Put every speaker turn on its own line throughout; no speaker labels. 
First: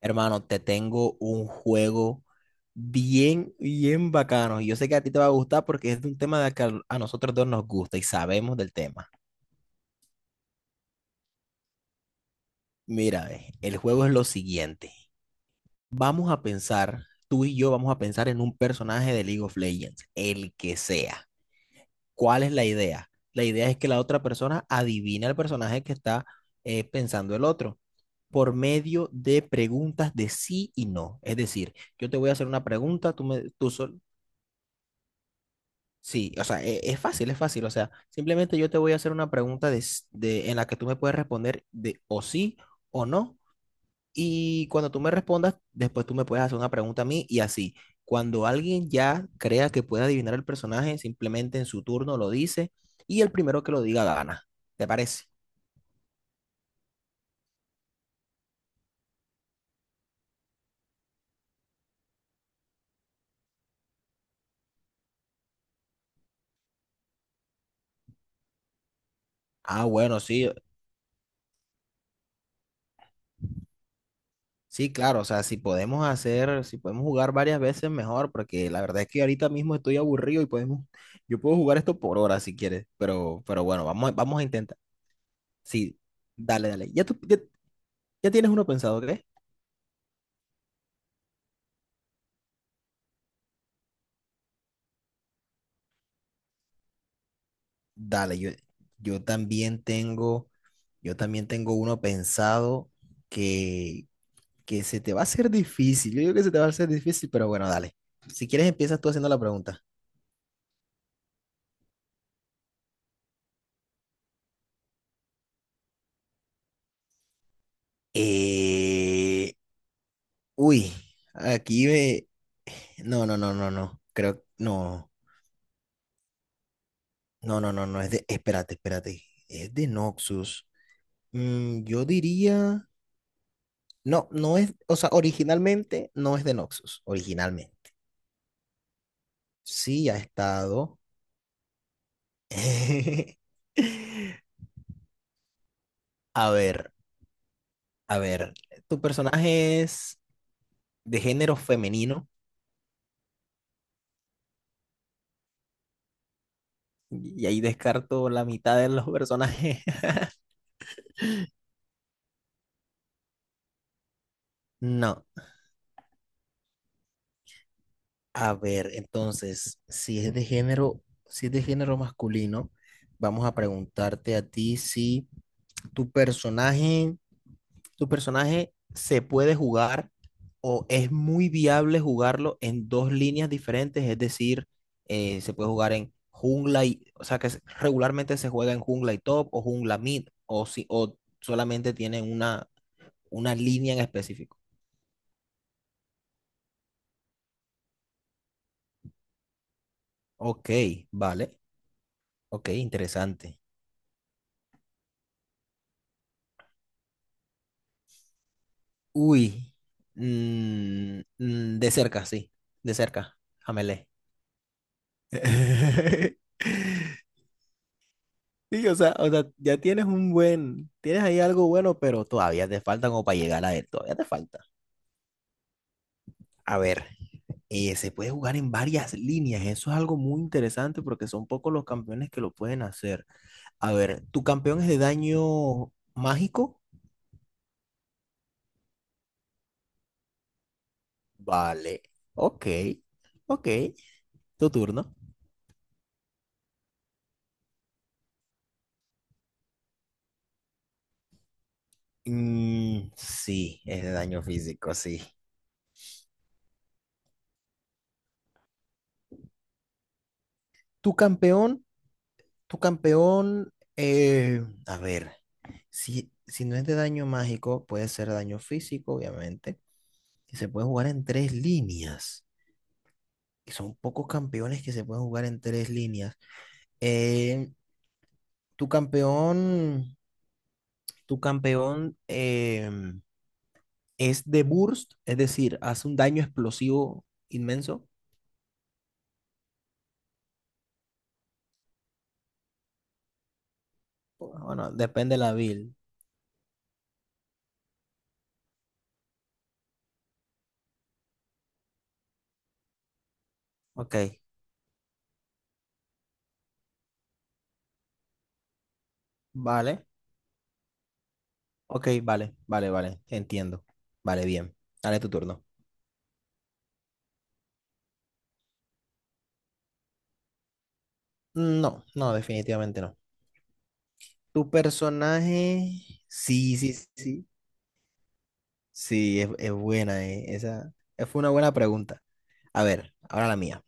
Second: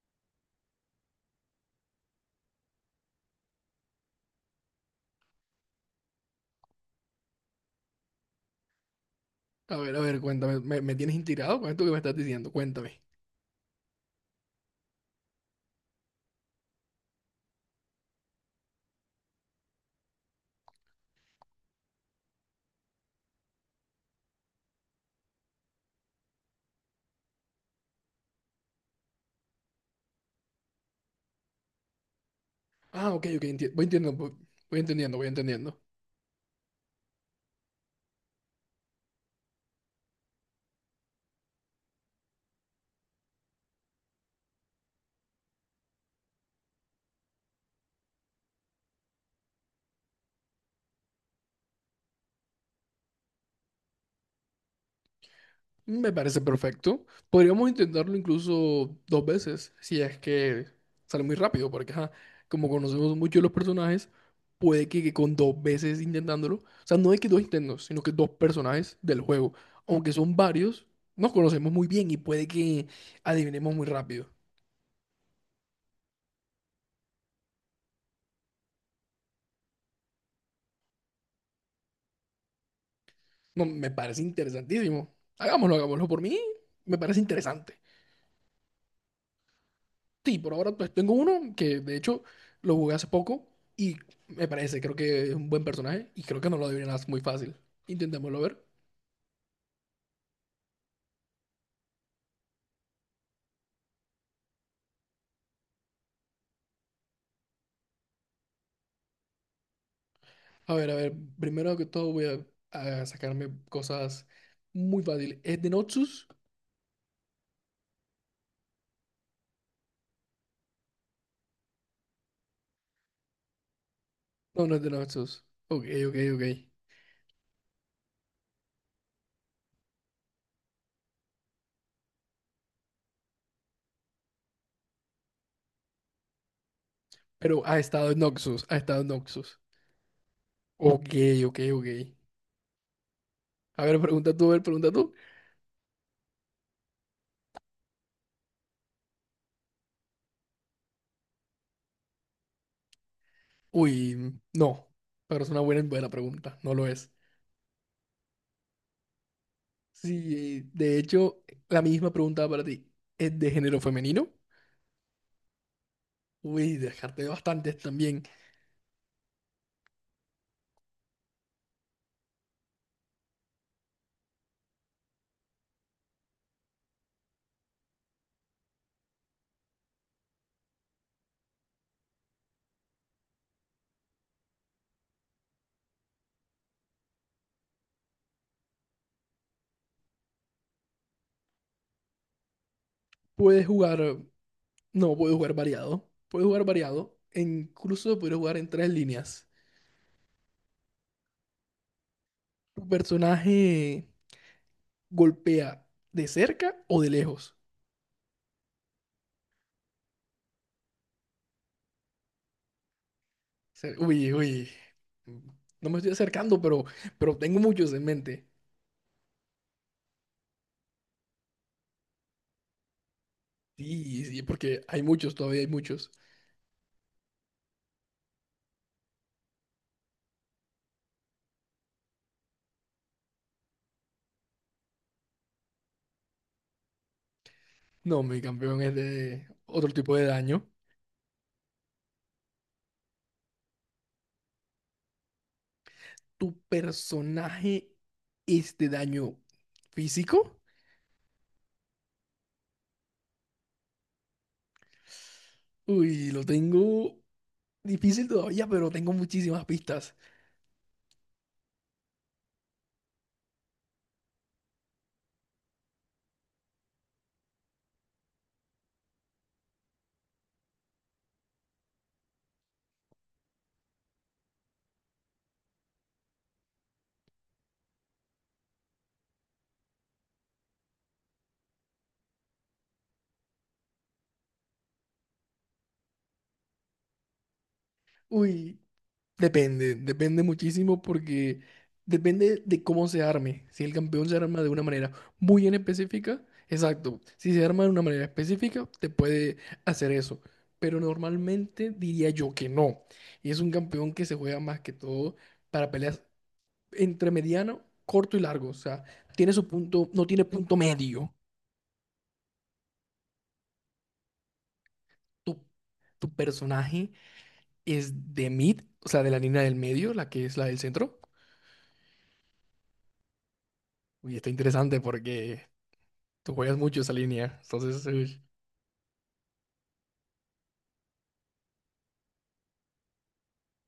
Hermano, te tengo un juego bien, bien bacano. Y yo sé que a ti te va a gustar porque es de un tema de que a nosotros dos nos gusta y sabemos del tema.
A ver, cuéntame. ¿Me tienes intrigado con esto que me estás diciendo? Cuéntame.
Mira, ve, el juego es lo siguiente. Vamos a pensar, tú y yo vamos a pensar en un personaje de League of Legends, el que sea. ¿Cuál es la idea? La idea es que la otra persona adivina el personaje que está pensando el otro por medio de preguntas de sí y no. Es decir, yo te voy a hacer una
Ah,
pregunta, tú,
ok, ok,
me, tú,
voy
sol-
entendiendo, voy entendiendo, voy entendiendo.
Sí, o sea, es fácil, es fácil. O sea, simplemente yo te voy a hacer una pregunta de, en la que tú me puedes responder de o sí o no. Y cuando tú me respondas, después tú me puedes hacer una pregunta a mí y así. Cuando alguien ya crea que puede adivinar el personaje, simplemente en su turno lo dice y el primero que lo diga gana. ¿Te parece?
Me parece perfecto. Podríamos intentarlo incluso dos veces, si es que sale muy rápido, porque ajá, como conocemos mucho de los personajes, puede que con dos veces intentándolo, o sea, no es que dos intentos, sino que dos personajes del juego,
Ah,
aunque
bueno,
son
sí.
varios, nos conocemos muy bien y puede que adivinemos muy rápido.
Sí, claro, o sea, si podemos hacer, si podemos jugar varias veces mejor, porque la verdad es que ahorita mismo estoy aburrido y podemos, yo puedo jugar esto por horas si quieres, pero
No,
bueno,
me
vamos,
parece
vamos a intentar.
interesantísimo. Hagámoslo,
Sí,
hagámoslo. Por mí,
dale, dale.
me parece interesante.
Ya tienes uno pensado, ¿qué?
Sí, por ahora pues tengo uno que de hecho lo jugué hace poco y me parece, creo que es un buen personaje y creo que no lo adivinas muy fácil.
Dale,
Intentémoslo ver.
yo también tengo, yo también tengo uno pensado que, que se te va a hacer difícil. Yo digo que se te va a hacer difícil, pero bueno, dale. Si quieres, empiezas tú haciendo la pregunta.
A ver, a ver, primero que todo voy a sacarme cosas muy fáciles. ¿Es de Noxus?
Eh, uy, aquí me, No, no, no, no, no.
No, no es de Noxus. Ok, ok, ok.
No, no, no, no. Es de, espérate, espérate. Es de Noxus. Mm, yo diría, no, no es, o sea, originalmente no es de Noxus,
Pero
originalmente.
ha estado en Noxus, ha estado en Noxus.
Sí ha estado.
Ok, ok, ok. A ver, pregunta tú, a ver, pregunta tú.
A ver, a ver. Tu personaje es de género femenino,
Uy, no, pero es una buena, buena pregunta, no lo es.
y ahí descarto la mitad de los personajes.
Sí, de hecho, la misma pregunta para ti. ¿Es de género femenino?
No.
Uy, dejarte bastantes también.
A ver, entonces, si es de género, si es de género masculino, vamos a preguntarte a ti si tu personaje, tu personaje se puede jugar o es muy viable jugarlo en dos líneas diferentes, es decir, se puede jugar en jungla y, o sea, que regularmente se juega en jungla y top o jungla mid o si o solamente tienen una
Puedes
línea
jugar,
en específico.
no, puedes jugar variado. Puedes jugar variado, e incluso puedes jugar en tres líneas.
Ok, vale. Ok,
¿Tu
interesante.
personaje golpea de cerca o de lejos?
Uy, de cerca, sí, de cerca,
O
Amelé.
Uy, uy. No me estoy acercando, pero tengo muchos en mente.
Sí, o sea, ya tienes un buen, tienes ahí algo bueno, pero todavía te falta como para llegar a él, todavía
Sí,
te
sí,
falta.
porque hay muchos, todavía hay muchos.
A ver, se puede jugar en varias líneas, eso es algo muy interesante porque son pocos los campeones que lo pueden hacer. A ver, ¿tu campeón es de daño mágico?
No, mi campeón es de otro tipo de daño.
Vale, ok, ok, tu turno.
¿Tu personaje es de daño físico?
Mm, sí, es de daño físico, sí.
Uy, lo tengo difícil todavía, pero tengo muchísimas pistas.
Tu campeón, tu campeón, a ver, si, si no es de daño mágico, puede ser daño físico, obviamente, que se puede jugar en tres líneas, que son pocos campeones que se pueden jugar en tres líneas. Eh, tu campeón, tu campeón es de burst, es decir, hace un daño explosivo inmenso.
Uy, depende, depende muchísimo porque depende de cómo se arme. Si el campeón se arma de una
Bueno,
manera
depende de la
muy en
build.
específica, exacto. Si se arma de una manera específica, te puede hacer eso. Pero normalmente diría yo que no. Y es un campeón
Ok,
que se juega más que todo para peleas entre mediano, corto y largo. O sea, tiene su
vale.
punto, no tiene punto medio.
Ok, vale, vale, vale, entiendo. Vale, bien. Dale tu
Tu,
turno.
tu personaje es de mid, o sea, de la línea del medio, la que es la del centro.
No, no, definitivamente no.
Uy, está
Tu
interesante porque
personaje,
tú
sí,
juegas
sí,
mucho esa
sí,
línea. Entonces, uy,
sí, es buena, esa fue una buena pregunta. A ver, ahora la mía.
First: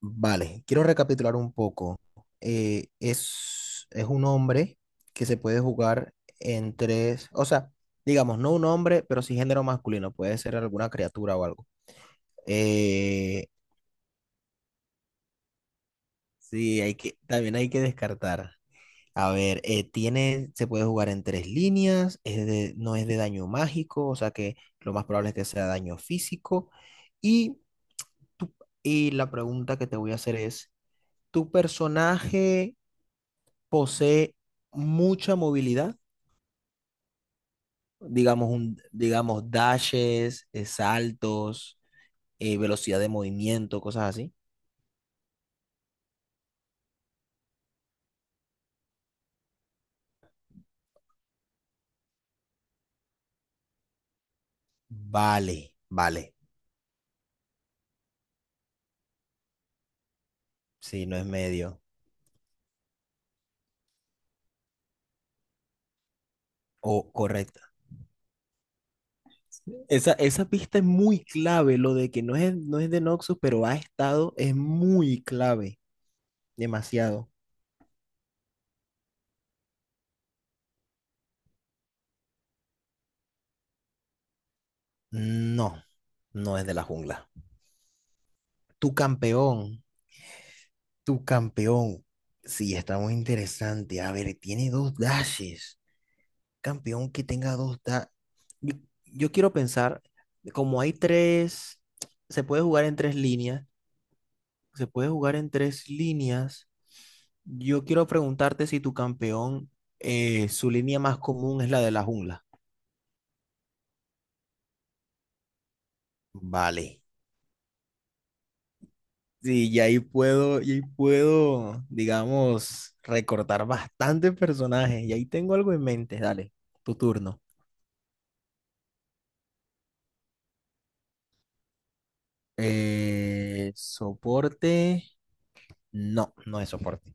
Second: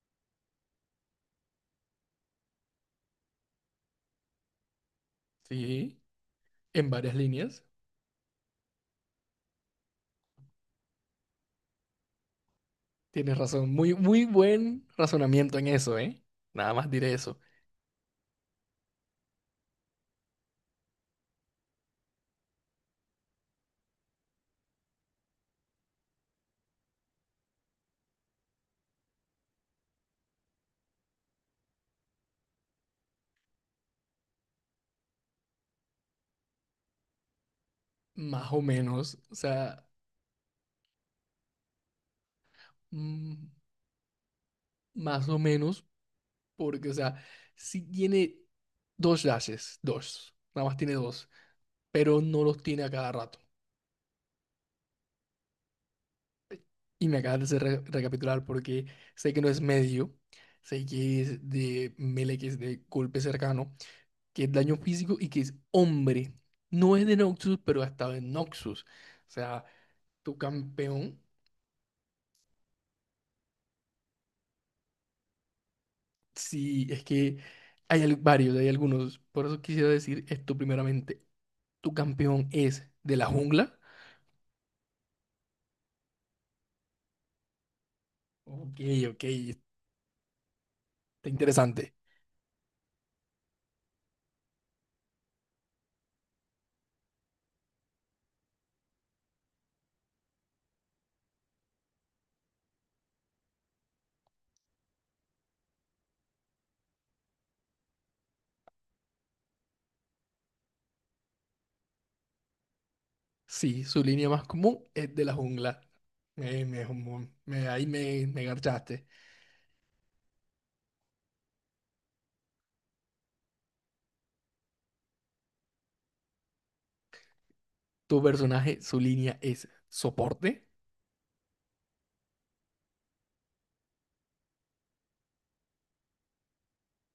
Vale, quiero recapitular un poco. Es un hombre que se puede
sí,
jugar en
en varias
tres, o
líneas.
sea, digamos, no un hombre, pero sí género masculino, puede ser alguna criatura o algo.
Tienes
Eh,
razón. Muy, muy buen razonamiento en eso, ¿eh? Nada
sí,
más
hay
diré
que,
eso.
también hay que descartar. A ver, se puede jugar en tres líneas, no es de daño mágico, o sea que lo más probable es que sea daño físico. Y, tu- y la pregunta que te voy a hacer es, ¿tu personaje posee mucha movilidad? Digamos,
Más o
un,
menos, o
digamos
sea,
dashes, saltos, velocidad de
mm,
movimiento, cosas así.
más o menos, porque, o sea, sí tiene dos dashes, dos. Nada más tiene dos, pero no los tiene a cada rato.
Vale, vale,
Y me acabas de hacer recapitular porque sé que no es medio, sé
sí, no
que
es
es
medio.
de melee, que es de golpe cercano, que es daño físico y que es hombre. No es de
O
Noxus, pero ha estado en Noxus. O sea,
Esa,
tu
esa pista es
campeón,
muy clave, lo de que no es, no es de Noxus, pero ha estado, es muy clave,
sí, es
demasiado.
que hay varios, hay algunos. Por eso quisiera decir esto primeramente. ¿Tu campeón es de la jungla?
No, no es de la jungla.
Ok,
Tu
ok,
campeón, tu
está interesante.
campeón. Sí, está muy interesante. A ver, tiene dos dashes. Campeón que tenga dos dashes. Yo, yo quiero pensar, como hay tres, se puede jugar en tres líneas, se puede jugar en tres líneas. Yo quiero preguntarte si su línea más común es la de la jungla.
Sí, su línea más común es de la jungla. Eh, me,
Vale.
ahí me garchaste.
Sí, y ahí puedo, digamos, recortar bastantes personajes. Y ahí tengo algo en mente. Dale, tu turno.
Tu personaje, su línea es soporte.
Soporte. No, no es soporte.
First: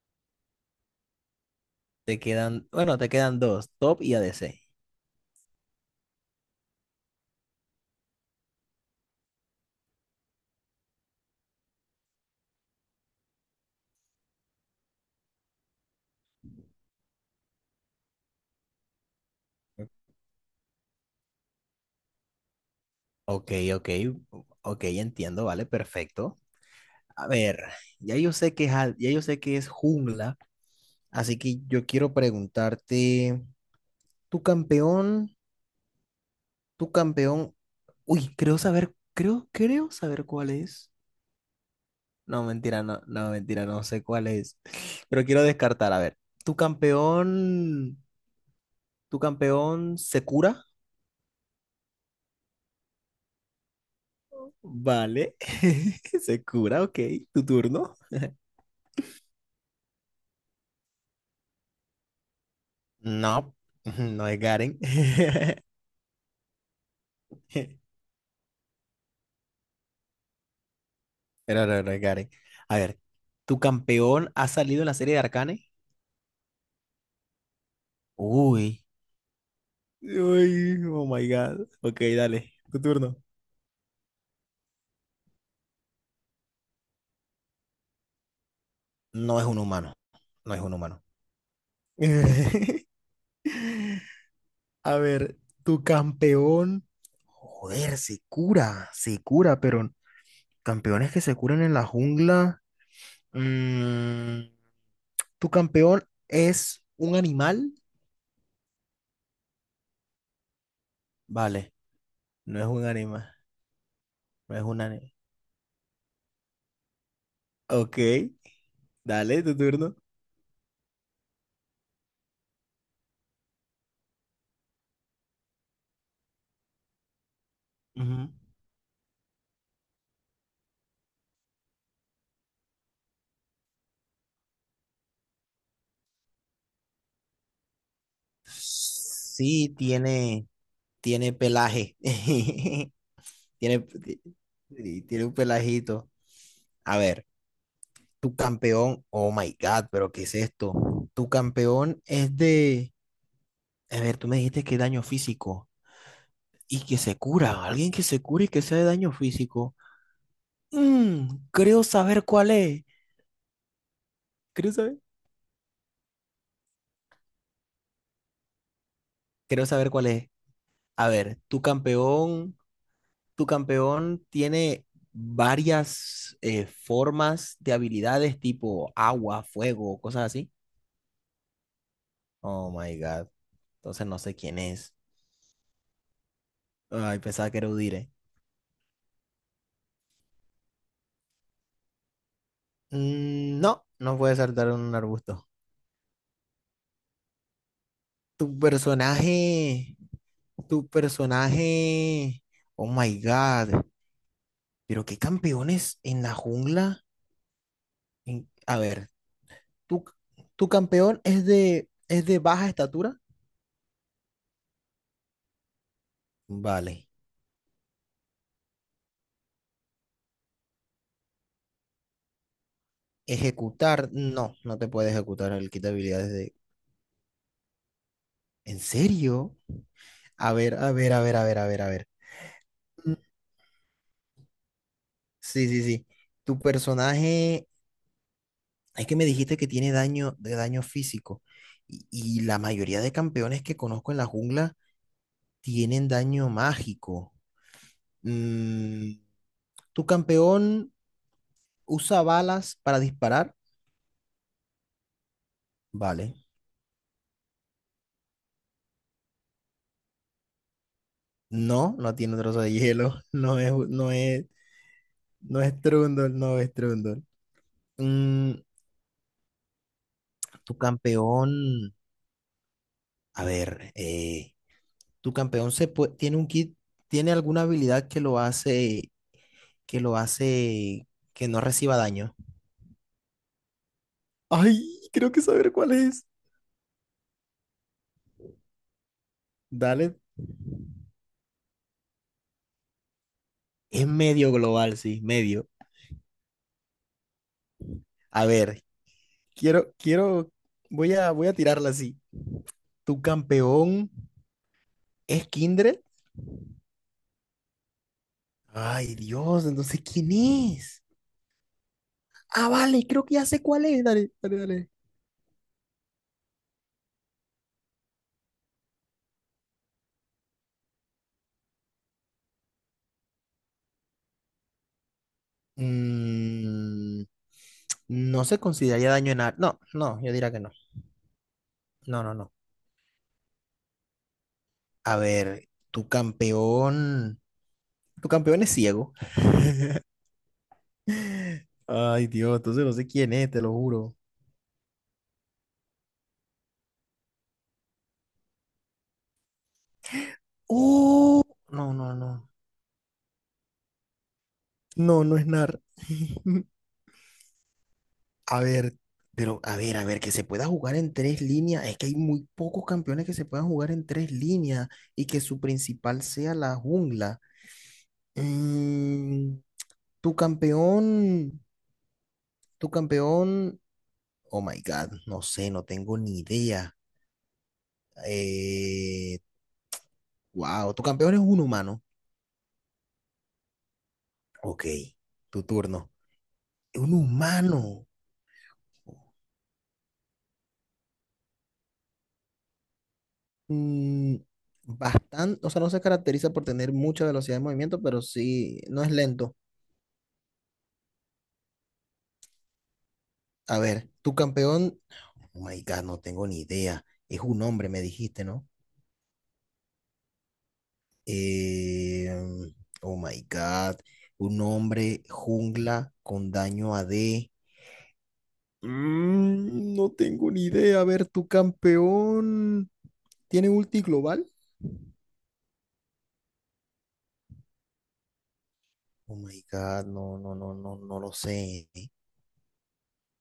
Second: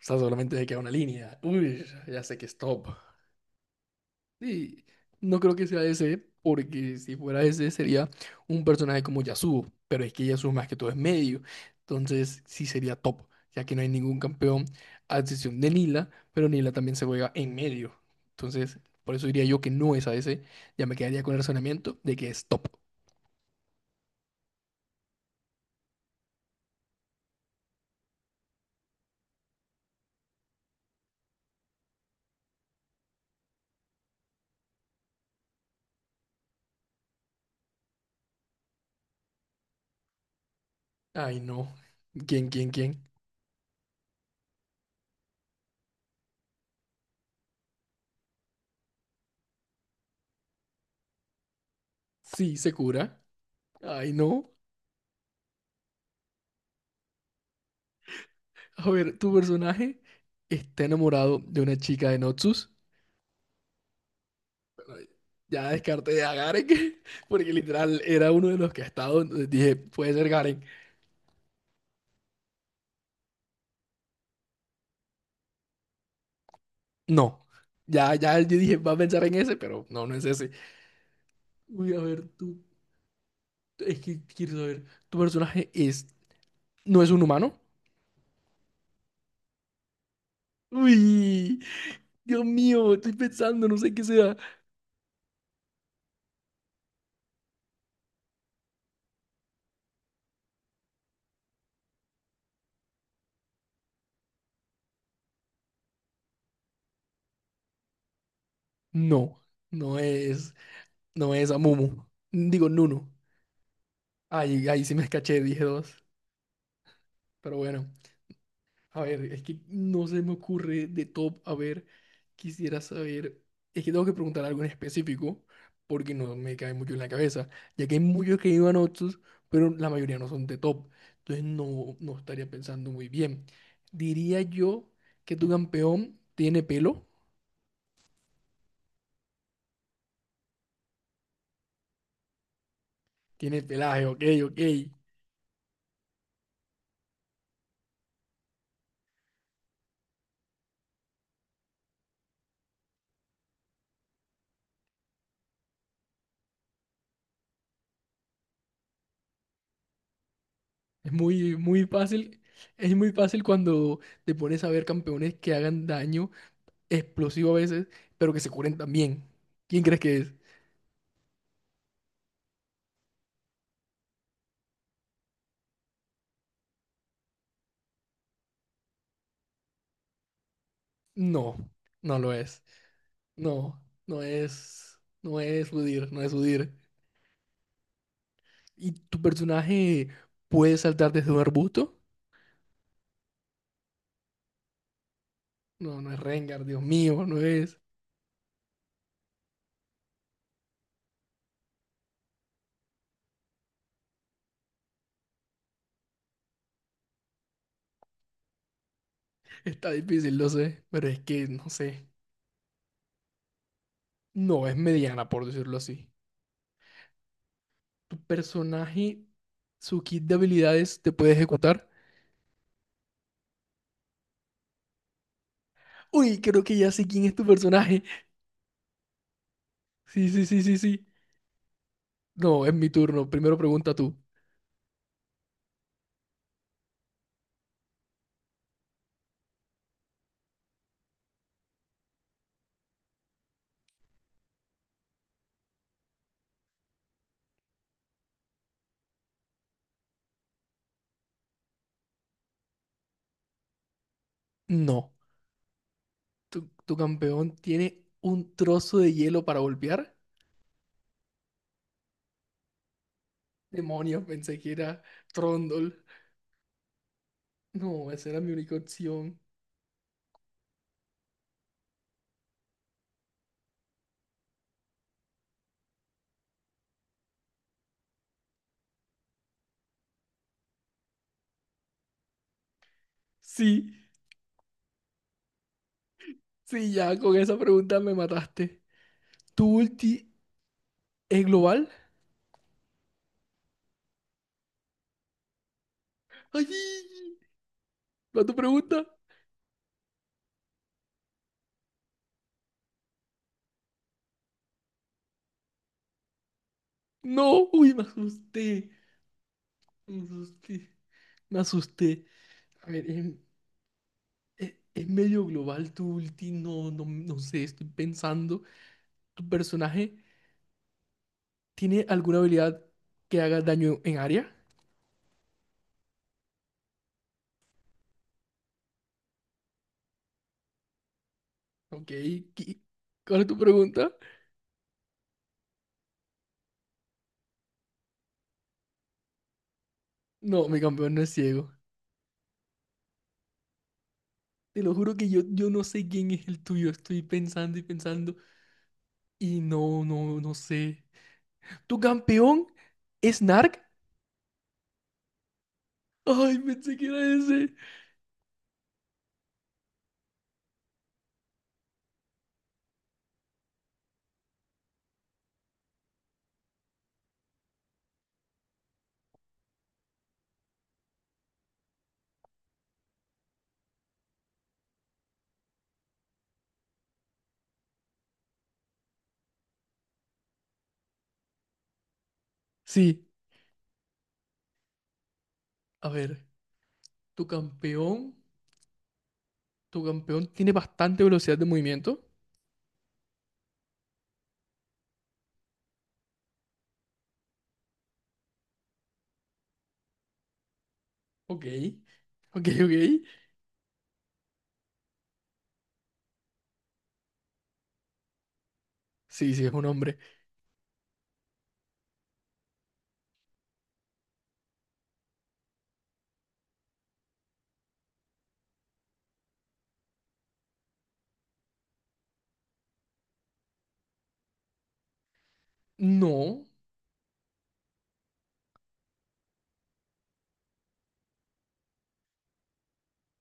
O sea, solamente le queda una línea. Uy,
Te
ya sé que es
quedan,
top.
bueno, te quedan dos, top y ADC.
Sí, no creo que sea ese, porque si fuera ese sería un personaje como Yasuo, pero es que Yasuo más que todo es medio, entonces sí sería top, ya que no hay ningún campeón a excepción de Nila, pero Nila también se juega en medio, entonces por eso diría yo que no es a ese, ya me quedaría con el razonamiento de que es top.
Ok, ok, ok, entiendo, vale, perfecto. A ver, ya yo sé que es, ya yo sé que es jungla. Así que yo quiero preguntarte, tu campeón, tu campeón, uy, creo saber, creo saber cuál es.
Ay no,
No,
¿quién, quién,
mentira,
quién?
no, no, mentira, no sé cuál es. Pero quiero descartar, a ver, tu campeón, tu campeón se cura,
Sí, se cura. Ay no,
vale, se cura, ok, tu turno.
a ver, tu personaje está enamorado de una chica de Noxus.
No, no es Garen.
Ay, ya descarté a Garen, porque literal era uno de los que ha estado, entonces dije, puede ser Garen.
Pero no, no es Garen. A ver, ¿tu campeón ha salido en la serie de Arcane?
No, ya, ya yo dije,
Uy.
va a pensar en ese, pero no, no es ese.
Uy, oh my God.
Uy, a
Ok,
ver,
dale,
tú,
tu turno.
es que quiero saber, ¿tu personaje es, no es un humano?
No es un humano. No es un humano.
Uy, Dios mío, estoy pensando, no sé qué sea.
A ver, tu campeón. Joder, se cura, pero campeones que se curan en la jungla. Mm, ¿tu campeón es un animal?
No, no es, no es
Vale,
Amumu.
no es
Digo,
un
Nuno.
animal. No es
Ay,
un
ahí sí me
animal.
escaché, dije dos, pero bueno.
Ok,
A ver, es
dale, tu
que
turno.
no se me ocurre de top. A ver, quisiera saber. Es que tengo que preguntar algo en específico porque no me cae mucho en la cabeza, ya que hay
Ujú.
muchos que iban otros, pero la mayoría no son de top. Entonces no, no estaría pensando muy bien. Diría yo que tu campeón tiene pelo,
Sí, tiene, tiene pelaje.
tiene
Tiene,
pelaje, ok, ok.
y tiene un pelajito. A ver, tu campeón, oh my God, pero ¿qué es esto? Tu campeón es de, a ver, tú me dijiste que daño físico y que se cura, alguien que se cure y que sea de daño físico.
Es
Mm,
muy,
creo
muy
saber
fácil.
cuál es.
Es muy fácil cuando te pones a
Creo
ver
saber.
campeones que hagan daño explosivo a veces, pero que se curen también.
Creo
¿Quién
saber
crees
cuál
que
es.
es?
A ver, tu campeón tiene varias formas de habilidades tipo agua, fuego, cosas así.
No, no lo es.
Oh my God.
No,
Entonces no
no
sé quién es.
es, no es Udyr, no es Udyr.
Ay, pensaba que era Udire.
¿Y tu personaje puede saltar desde un arbusto?
Mm, no, no puede saltar en un arbusto.
No, no es Rengar, Dios mío, no es.
Tu personaje. Tu personaje. Oh my God. Pero qué campeones en la jungla. A ver,
Está
tu,
difícil, lo
tu
sé, pero es
campeón
que no sé.
es de baja estatura.
No es mediana, por decirlo así.
Vale.
¿Tu personaje, su kit de habilidades te puede ejecutar?
Ejecutar. No, no te puede ejecutar el kit de habilidades
Uy,
de.
creo que ya sé quién es tu personaje.
¿En serio?
Sí, sí,
A
sí,
ver,
sí,
a
sí.
ver, a ver, a ver, a ver, a ver.
No, es mi
Mm,
turno. Primero pregunta tú.
sí, sí, sí. Tu personaje, es que me dijiste que tiene daño de daño físico y la mayoría de campeones que conozco en la jungla tienen daño mágico. Mm, ¿tu campeón usa balas para disparar?
No.
Vale.
¿Tu campeón tiene un trozo de hielo para golpear?
No, no tiene trozo de hielo, no es, no
Demonio,
es,
pensé que era
no es
Trondol.
Trundle, no es Trundle.
No, esa era mi
Mm,
única opción.
tu campeón, a ver, tu campeón se pue- tiene un kit, tiene alguna habilidad que lo hace, que lo hace que no reciba daño.
Sí,
Ay, creo que saber cuál es.
sí, ya con esa pregunta me mataste. ¿Tu
Dale.
ulti es global?
Es medio global, sí, medio.
¡Ay! ¿Va
A
tu
ver,
pregunta?
quiero, quiero, voy a, voy a tirarla así. ¿Tu campeón es Kindred?
No, uy, me asusté.
Ay, Dios, entonces,
Me
¿quién
asusté.
es?
Me asusté.
Ah,
A
vale,
ver,
creo que ya sé cuál es. Dale, dale, dale.
es medio global tu ulti. No, no, no sé, estoy pensando. ¿Tu personaje tiene alguna habilidad que haga daño en área?
Mm, no se consideraría no, no, yo diría que no.
Ok,
No, no, no.
¿qué- ¿cuál es tu pregunta?
A ver, tu campeón es ciego.
No, mi campeón no es ciego.
Ay, Dios, entonces no sé quién es, te lo juro.
Te lo juro que yo no sé quién es el tuyo. Estoy pensando y pensando y no, no, no sé.
Oh, no,
¿Tu
no, no.
campeón es Narc?
No, no es NAR.
Ay, pensé que era ese.
A ver, pero a ver, que se pueda jugar en tres líneas. Es que hay muy pocos campeones que se puedan jugar en tres líneas y que su principal sea la jungla. Mm, tu campeón, tu campeón, oh my God, no sé, no tengo ni idea. Eh, wow, tu campeón es un humano.
Sí,
Ok, tu turno.
a ver.
Un
Tu
humano.
campeón, tu campeón tiene bastante velocidad de movimiento.
Mm, bastante, o sea, no se caracteriza por tener mucha velocidad de movimiento, pero sí, no es lento.
Ok, ok, ok.
A ver, tu campeón, oh my God, no tengo ni idea. Es un hombre, me dijiste, ¿no?
Sí, sí, es un hombre.
Eh, oh my God, un hombre jungla con daño AD. Mm, no tengo ni idea. A ver, tu campeón tiene ulti global.
No,
Oh my God, no, no, no, no, no lo sé,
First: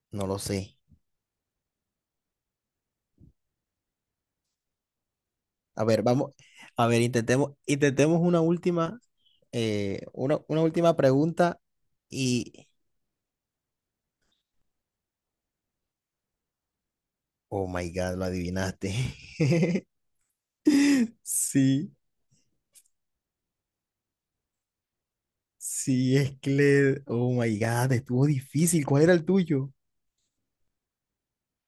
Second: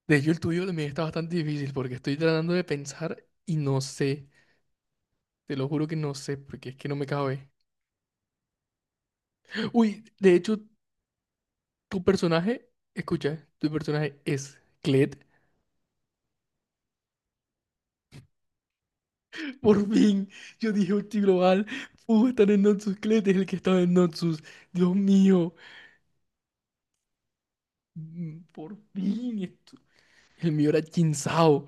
de
no
hecho el
lo sé.
tuyo también está bastante difícil porque estoy tratando de pensar y no sé. Te lo
A
juro que
ver,
no
vamos,
sé porque es que
a
no
ver,
me cabe.
intentemos, intentemos una última,
Uy, de hecho,
una última pregunta
tu
y,
personaje, escucha, tu personaje es Klett.
oh my God, lo adivinaste.
Por fin, yo dije Ulti Global
Sí,
pudo estar en Noxus. Klett es el que estaba en Noxus. Dios mío,
sí, es Cled. Oh my God, estuvo
por
difícil. ¿Cuál era el
fin.
tuyo?
El mío era Jin Sao.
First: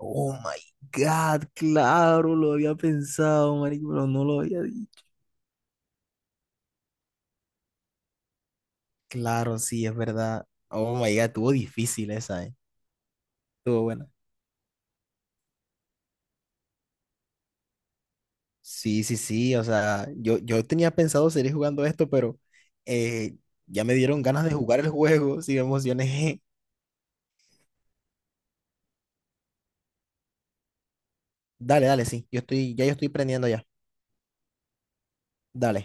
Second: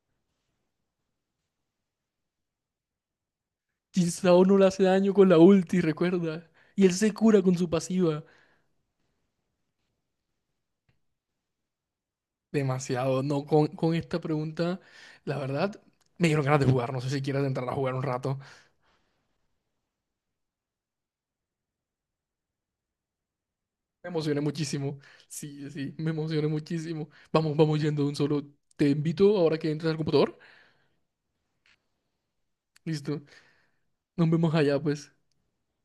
Oh my God, claro, lo había pensado, marico, pero
Jin
no lo
Sao no
había
le hace
dicho.
daño con la ulti, recuerda. Y él se cura con su pasiva.
Claro, sí, es verdad. Oh my God, estuvo difícil esa, ¿eh?
Demasiado, no, con,
Estuvo
con
buena.
esta pregunta, la verdad, me dieron ganas de jugar. No sé si quieres entrar a jugar un rato.
Sí, sí, sí, o sea, yo tenía pensado seguir jugando esto, pero eh, ya me
Me
dieron
emocioné
ganas de jugar el
muchísimo.
juego, sí me
Sí, sí, me
emocioné.
emocioné muchísimo. Vamos, vamos yendo de un solo. Te invito ahora que entres al computador.
Dale, dale, sí, yo estoy, ya yo estoy
Listo.
prendiendo ya.
Nos vemos allá, pues.
Dale.